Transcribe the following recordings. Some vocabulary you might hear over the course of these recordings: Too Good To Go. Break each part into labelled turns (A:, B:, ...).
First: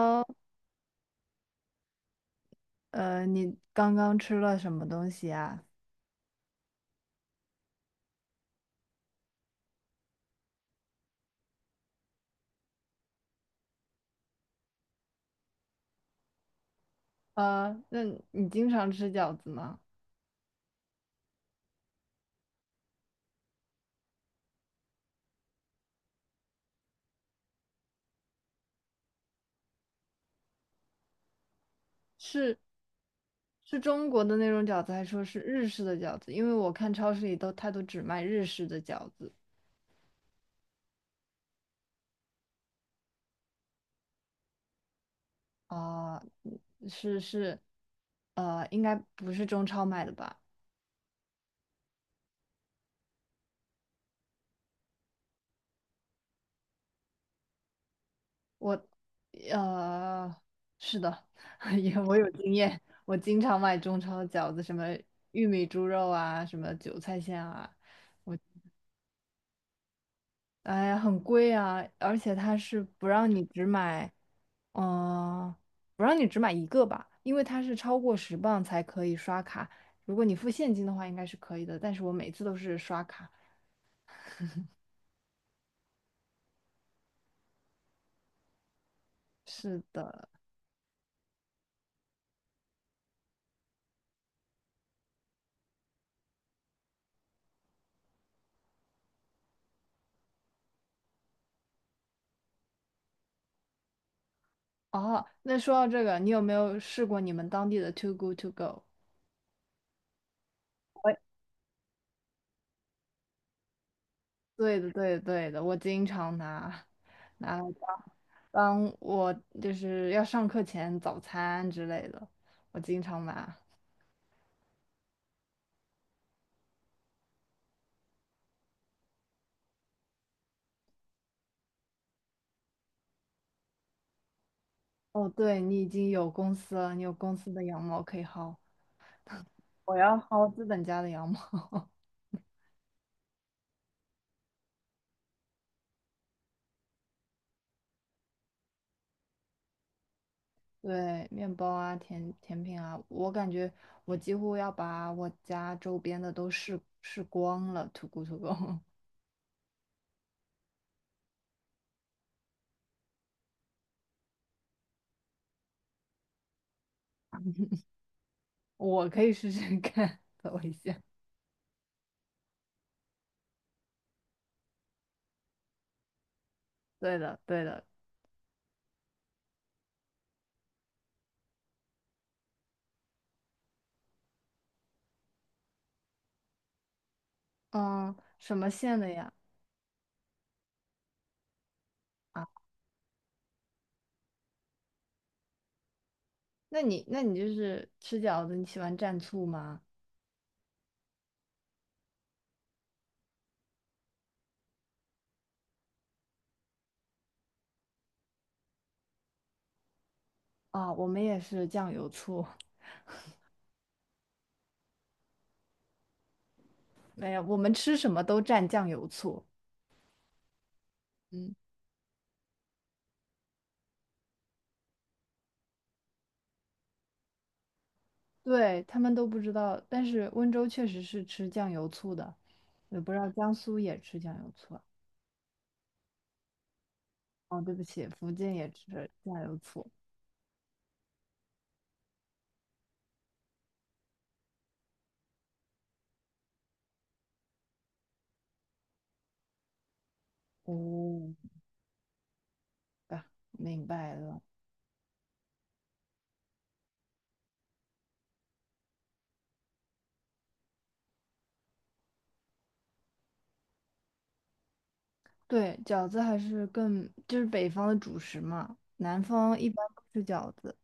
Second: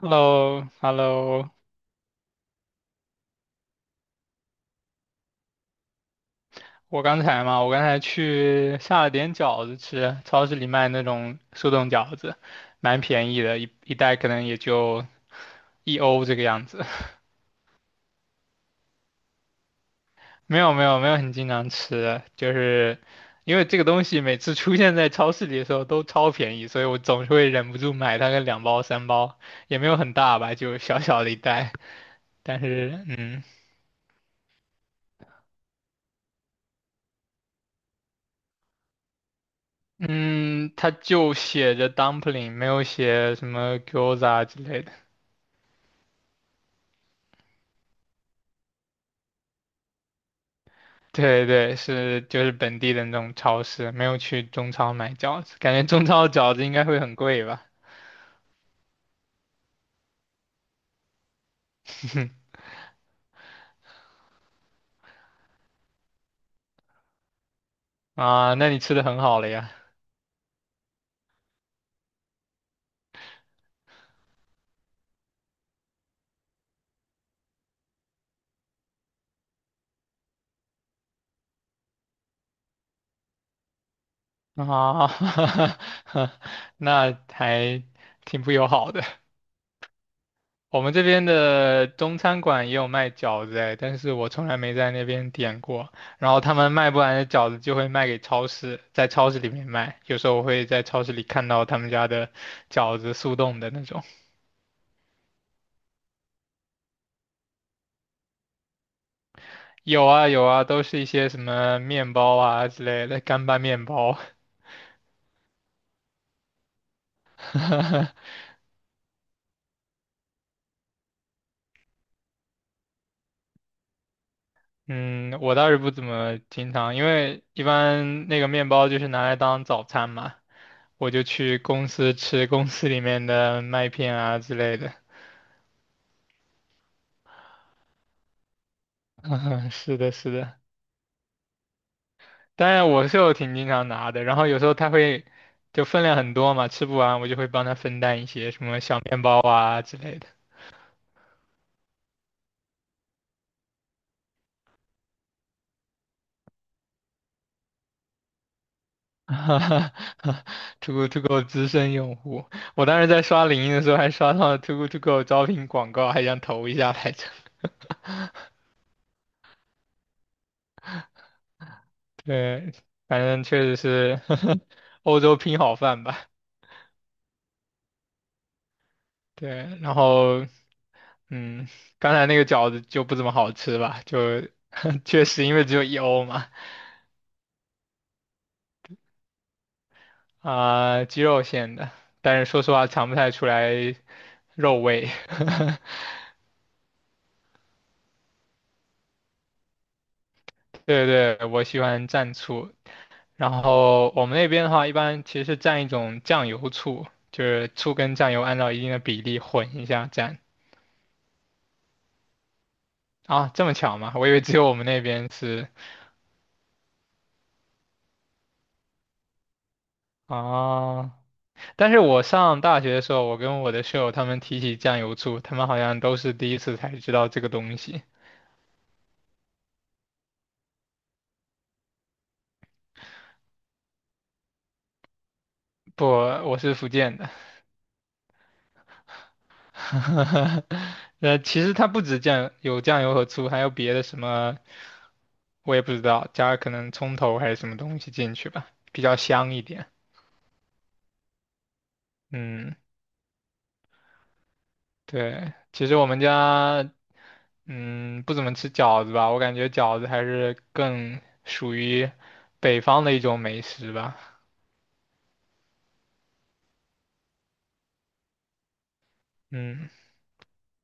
A: h e l l o h e l l o
B: 你刚刚吃了什么东西啊？
A: 我刚才嘛，我刚才去下了点饺子吃，超市里卖那种速冻饺子，蛮便宜的，一袋可能也就一欧这个样子。
B: 那你经常吃饺子吗？
A: 没有没有没有很经常吃，就是因为这个东西每次出现在超市里的时候都超便宜，所以我总是会忍不住买它个两包三包，也没有很大吧，就小小的一袋，
B: 是
A: 但是嗯。
B: 是中国的那种饺子，还说是日式的饺子？因为我看超市里都，它都只卖日式的饺子
A: 嗯，它就写着 dumpling，没有写什么 gyoza 之类的。
B: 啊，嗯是是，应该不是中超买的吧？
A: 对对，是就是本地的那种超市，没有去中超买饺子，感觉中超的饺子应该会很贵吧？
B: 我，呃，是的，也我有经验，我经常买中超的饺子，什么玉米猪肉啊，什么韭菜馅啊。
A: 啊，那你吃的很好了呀？
B: 哎呀，很贵啊，而且它是不让你只买，嗯、不让你只买一个吧，因为它是超过10磅才可以刷卡。如果你付现金的话，应该是可以的，但是我每次都是刷卡。
A: 啊，那还挺不友好的。
B: 是的，
A: 我们这边的中餐馆也有卖饺子哎，但是我从来没在那边点过。然后他们卖不完的饺子就会卖给超市，在超市里面卖。有时候我会在超市里看到他们家的饺子速冻的那种。
B: 哦，那说到这个，你有没有试过你们当地的 Too Good To Go？
A: 有啊有啊，都是一些
B: 我
A: 什么面包啊之类的干拌面包。
B: 对的，对的，对的，我经常拿来当 当我就是要上课前早餐之类的，我经常拿。
A: 嗯，我倒是不怎么经常，因为一般那个面包就是拿来当早餐嘛，我就去公司吃公司里面的麦片啊之类的。
B: 哦，对，你已经有公司了，你有公司的羊毛可以薅，
A: 嗯，
B: 我
A: 是的，
B: 要
A: 是
B: 薅
A: 的。
B: 资本家的羊毛。
A: 当然我是有挺经常拿的，然后有时候他会就分量很多嘛，吃不完我就会帮他分担一些什么小面包啊之类的。
B: 对，面包啊，甜品啊，我感觉我几乎要把我家周边的都试试光了土狗土狗，
A: 哈哈哈 togo To Go 资深用户，我当时在刷领英的时候还刷到了 t o g o To Go 招聘广告，还想投一下来着。
B: 我可以试试看，等我一下。
A: 对，反正确实是 欧洲拼好饭吧。
B: 对的，对的，
A: 对，然后嗯，刚才那个饺子就不怎么好吃吧，就 确实因为只有一欧嘛，
B: 嗯，什么馅的呀？
A: 啊、鸡肉馅的，但
B: 啊，
A: 是说实话尝不太出来肉味。
B: 那你就是吃饺子，你喜欢蘸醋吗？
A: 对对，我喜欢蘸醋，然后我们那边的话，一般其实是蘸一种酱油醋，就是醋跟酱油按照一定的比例混一下蘸。
B: 啊，我们也是酱油醋，
A: 啊，这么巧吗？我以为只有我们那边是
B: 没有，我们吃什么都蘸酱油醋。
A: 啊。
B: 嗯。
A: 但是我上大学的时候，我跟我的室友他们提起酱油醋，他们好像都是第一次才知道这个东西。
B: 对，他们都不知道，但是温州确实是吃酱油醋的，也不知道江苏也吃酱油醋啊。
A: 不，我是福建的。
B: 哦，对不起，福建也吃酱油醋。
A: 其实它不止酱，有酱油和醋，还有别的什么，我也不知道，加可能葱头还是什么东西进去吧，比较香一点。
B: 哦，
A: 嗯，
B: 啊，明白了。
A: 对，其实我们家，嗯，不怎么吃饺子吧，我感觉饺子还是更属于北方的一种美食吧。
B: 对，饺子还是更就是北方的主食嘛，南方一般
A: 嗯，
B: 不吃饺子，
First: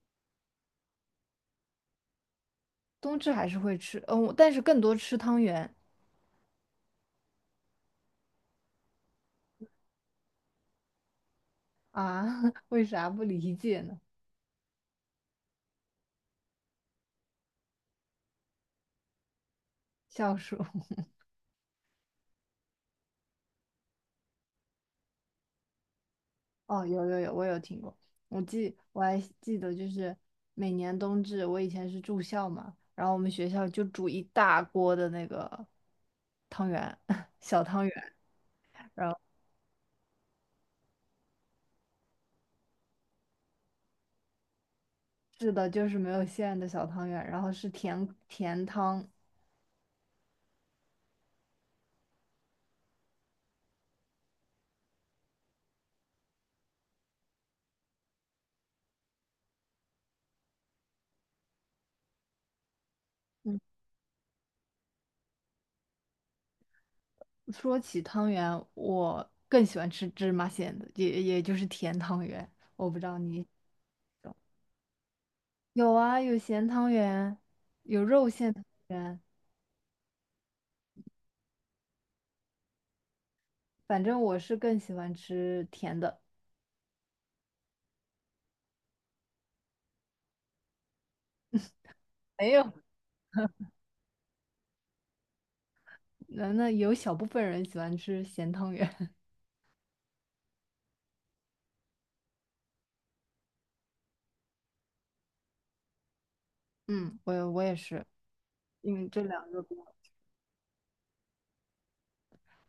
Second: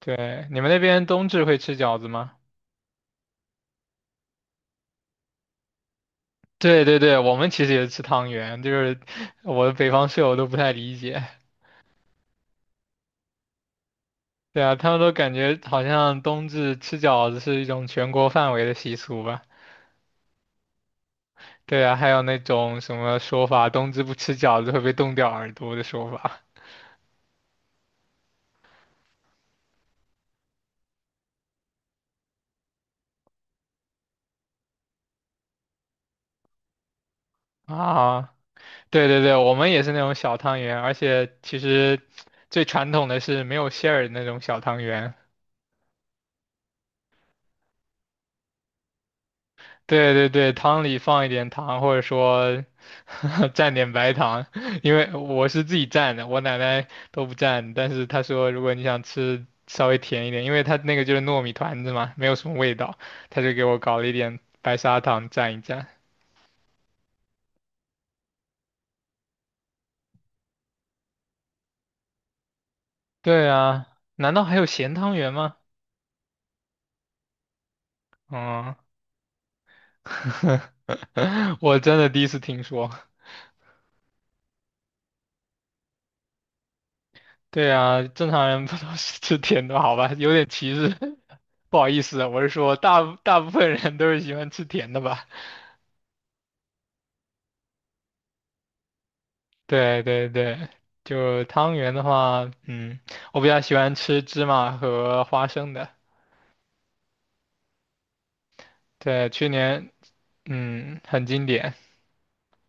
A: 对，你们那边冬至会吃饺子吗？
B: 冬至还是会吃，但是更多吃汤圆
A: 对对对，我们其实也是吃汤圆，就是 我的北方室友都不太理解。
B: 啊，为啥不理解呢？
A: 对啊，他们都感觉好像冬至吃饺子是一种全国范围的习俗吧？
B: 笑鼠。
A: 对啊，还有那种什么说法，冬至不吃饺子会被冻掉耳朵的说法
B: 哦，有有有，我有听过。我还记得，就是每年冬至，我以前是住校嘛，然后我们学校就煮一大锅的那个汤圆，小汤圆，
A: 啊。对
B: 然后
A: 对对，我们也是那种小汤圆，而且其实最传统的是没有馅儿的那种小汤圆。
B: 是的，就是没有馅的小汤圆，然后是甜甜汤。
A: 对对对，汤里放一点糖，或者说 蘸点白糖，因为我是自己蘸的，我奶奶都不蘸，但是她说如果你想吃稍微甜一点，因为它那个就是糯米团子嘛，没有什么味道，她就
B: 嗯，
A: 给我搞了一点白砂糖蘸一蘸。
B: 说起汤圆，我更喜欢吃芝麻馅的，也就是甜汤圆。我不知道你
A: 对啊，难道还有咸汤圆吗？
B: 有啊，有咸汤圆，有肉馅汤
A: 嗯，
B: 圆，
A: 我真的第一次听说。
B: 反正我是更喜欢吃甜的。
A: 对啊，正常人不都是吃甜的好吧？有点歧视，不好意思啊我是
B: 没有。
A: 说大部分人都是喜欢吃甜的吧？
B: 那有小部分人喜欢吃咸汤圆，
A: 对对对，就汤圆的话，我比较喜欢吃芝麻和花生的。
B: 嗯，我也是，因为这
A: 对，去
B: 两个比较。
A: 年很经典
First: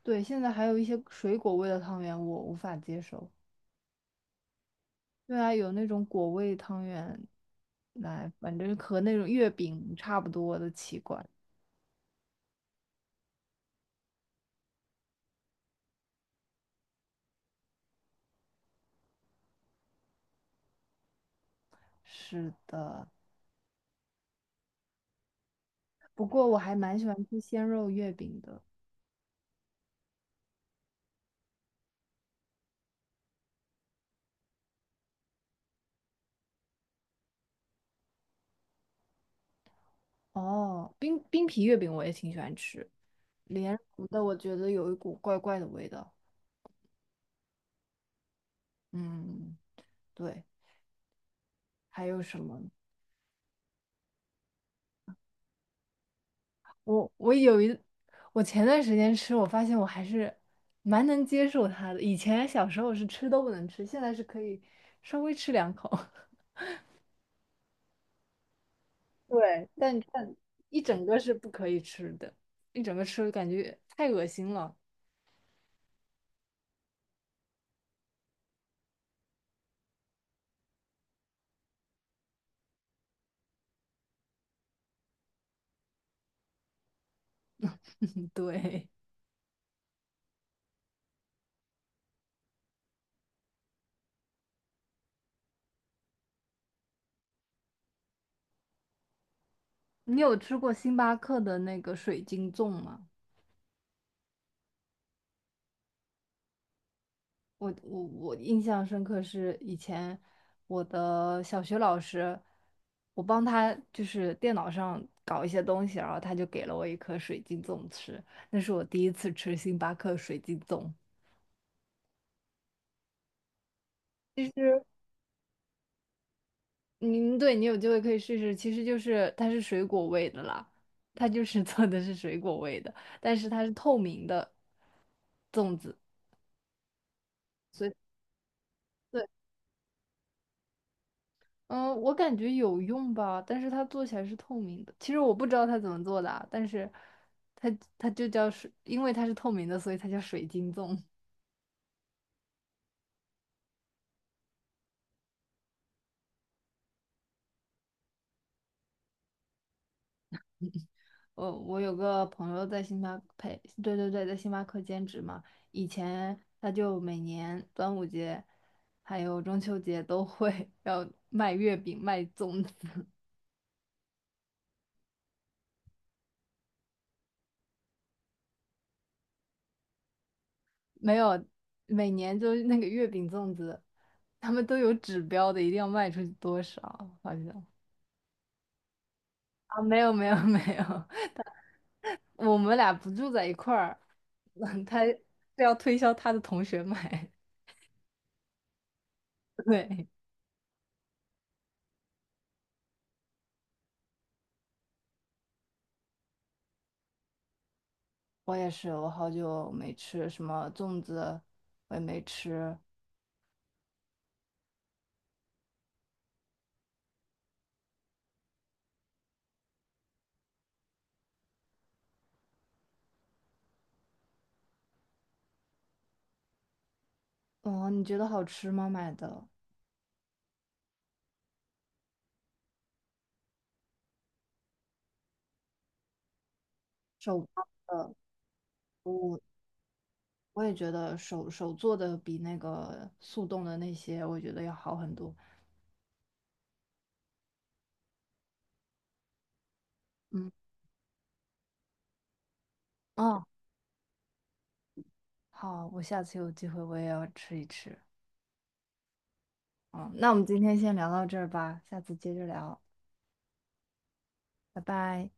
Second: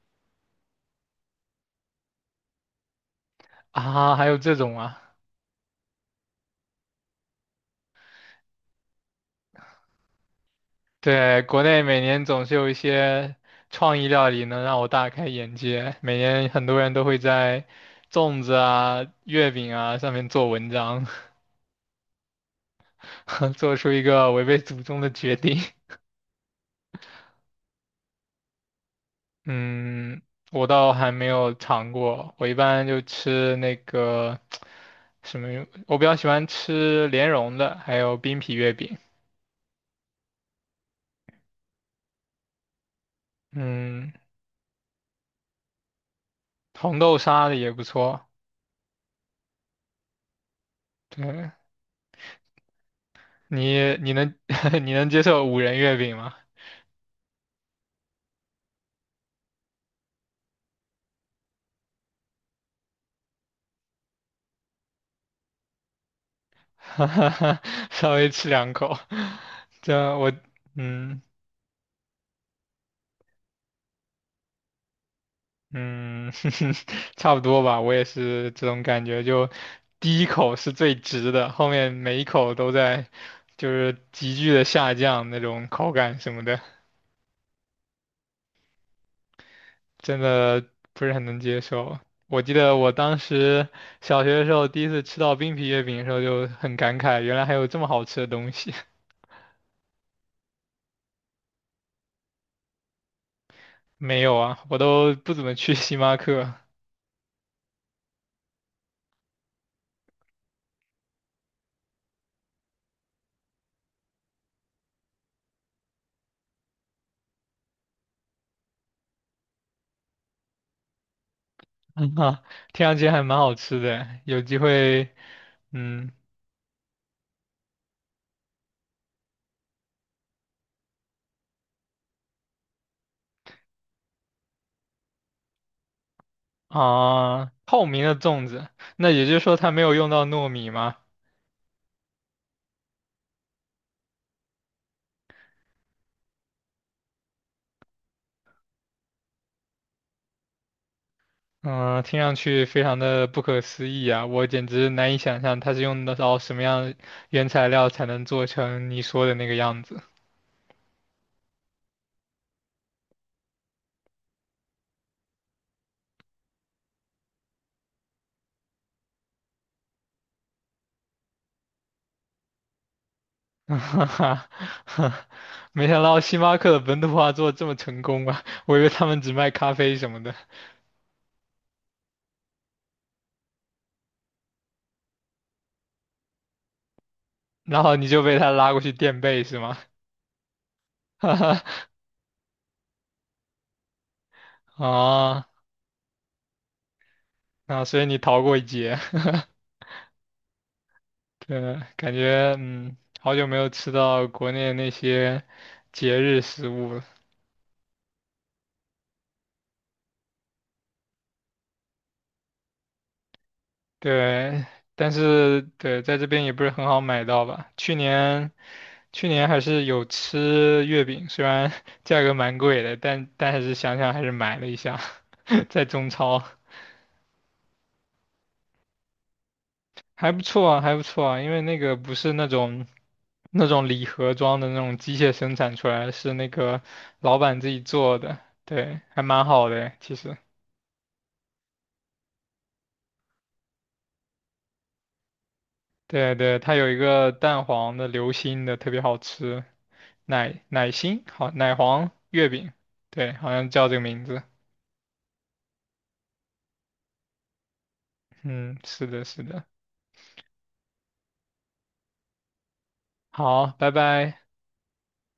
B: 对，现在还有一些水果味的汤圆我无法接受。
A: 啊，还有这种啊，
B: 对啊，有那种果味汤圆，来，反正和那种月饼差不多的奇怪。
A: 对，国内每年总是有一些创意料理能让我大开眼界，每年很多人都会在粽子啊、月饼啊上面做文章。
B: 是的，
A: 做出一个违背祖宗的决定。
B: 不过我还蛮喜欢吃鲜肉月饼的。
A: 嗯，我倒还没有尝过，我一般就吃那个什么，我比较喜欢吃莲蓉的，还有冰皮月饼。
B: 哦，冰皮月饼我也挺喜欢吃，莲蓉
A: 嗯，
B: 的我觉得有一股怪怪的味道。
A: 红豆沙的也不错。
B: 嗯，对，
A: 对，
B: 还有什么？
A: 你你能 你能接受五仁月饼吗？
B: 我我前段时间吃，我发现我还是蛮能接受它的。以前小时候是吃都不能吃，现在是可以稍微吃两口，
A: 稍微吃两口，
B: 对，
A: 这
B: 但
A: 我
B: 但一整个
A: 嗯。
B: 是不可以吃的，一整个吃感觉太恶心了。
A: 嗯，差不多吧，我也是这种感觉，就第一口是最值的，后面每一口都在就是急剧的下降那种口感什么的，
B: 对，
A: 真的不是很能接受。我记得我当时小学的时候第一次吃到冰皮月饼的时候就很感慨，原来还有这么好吃的东西。
B: 你有吃过星巴克的那个水晶粽吗？
A: 没有啊，我都不怎么去 星巴克，
B: 我我我印象深刻是以前我的小学老师，我帮他就是电脑上搞一些东西，然后他就给了我一颗水晶粽吃，那是我第一次吃星巴克水晶粽。
A: 嗯啊，听上去还蛮好吃的，有
B: 其
A: 机
B: 实，
A: 会，嗯。
B: 嗯，对你有机会可以试试，其实就是它是水果味的啦，它就是做的是水果味的，但是它是透明的粽子，
A: 啊，
B: 所
A: 透
B: 以。
A: 明的粽子，那也
B: 对。
A: 就是说它没有用到糯米吗？
B: 嗯，我感觉有用吧，但是它做起来是透明的。其实我不知道它怎么做的啊，但是它它就叫水，因为它是透明的，所以它叫水晶粽。
A: 嗯，听上去非常的不可思议啊，我简直难以想象它是用得到什么样的原材料才能做成你说的那个样子。
B: 我有个朋友在星巴克，对对对，在星巴克兼职嘛，以前他就每年端午节还有中秋节都会 要卖月饼、卖粽子，
A: 哈哈，没想到星巴克的本土化做得这么成功啊！我以为他们只卖咖啡什么的，
B: 没有，每年就是那个月饼粽子，他们都有指标的，一定要卖出去多少，好像
A: 然后你就被他拉过去垫背是吗？
B: 啊，没有没有没有。
A: 哈哈，
B: 我们俩不住在一块儿，他是
A: 啊，
B: 要推销他的同学买。
A: 那所以你逃过一劫。
B: 对，
A: 对，感觉好久没有吃到国内那些节日食物了。
B: 我也是，我好久没吃什么粽子，我也没吃。
A: 对，但是对，在这边也不是很好买到吧。去年还是有吃月饼，虽然 价格蛮贵的，但还是想想还是买了一下，在中超
B: 哦，你觉得好吃吗？买的
A: 还不错啊，还不错啊，因为那个不是那种礼盒装的那种机械生产出来的是那个老
B: 手
A: 板
B: 包
A: 自己
B: 的，
A: 做的，对，还蛮好的，其实。
B: 我也觉得手做的比那个速冻的那些，我觉得要好很多。
A: 对对，它有一个蛋黄的流心的，特别好吃，
B: 嗯，
A: 奶奶心，好，奶黄月饼，对，
B: 哦，
A: 好像叫这个名字。
B: 好，我下次有机会我也要吃一吃。
A: 嗯，是的，是的。
B: 嗯，那我们今天先聊到这儿吧，下次接着聊，
A: 好，拜拜。
B: 拜拜。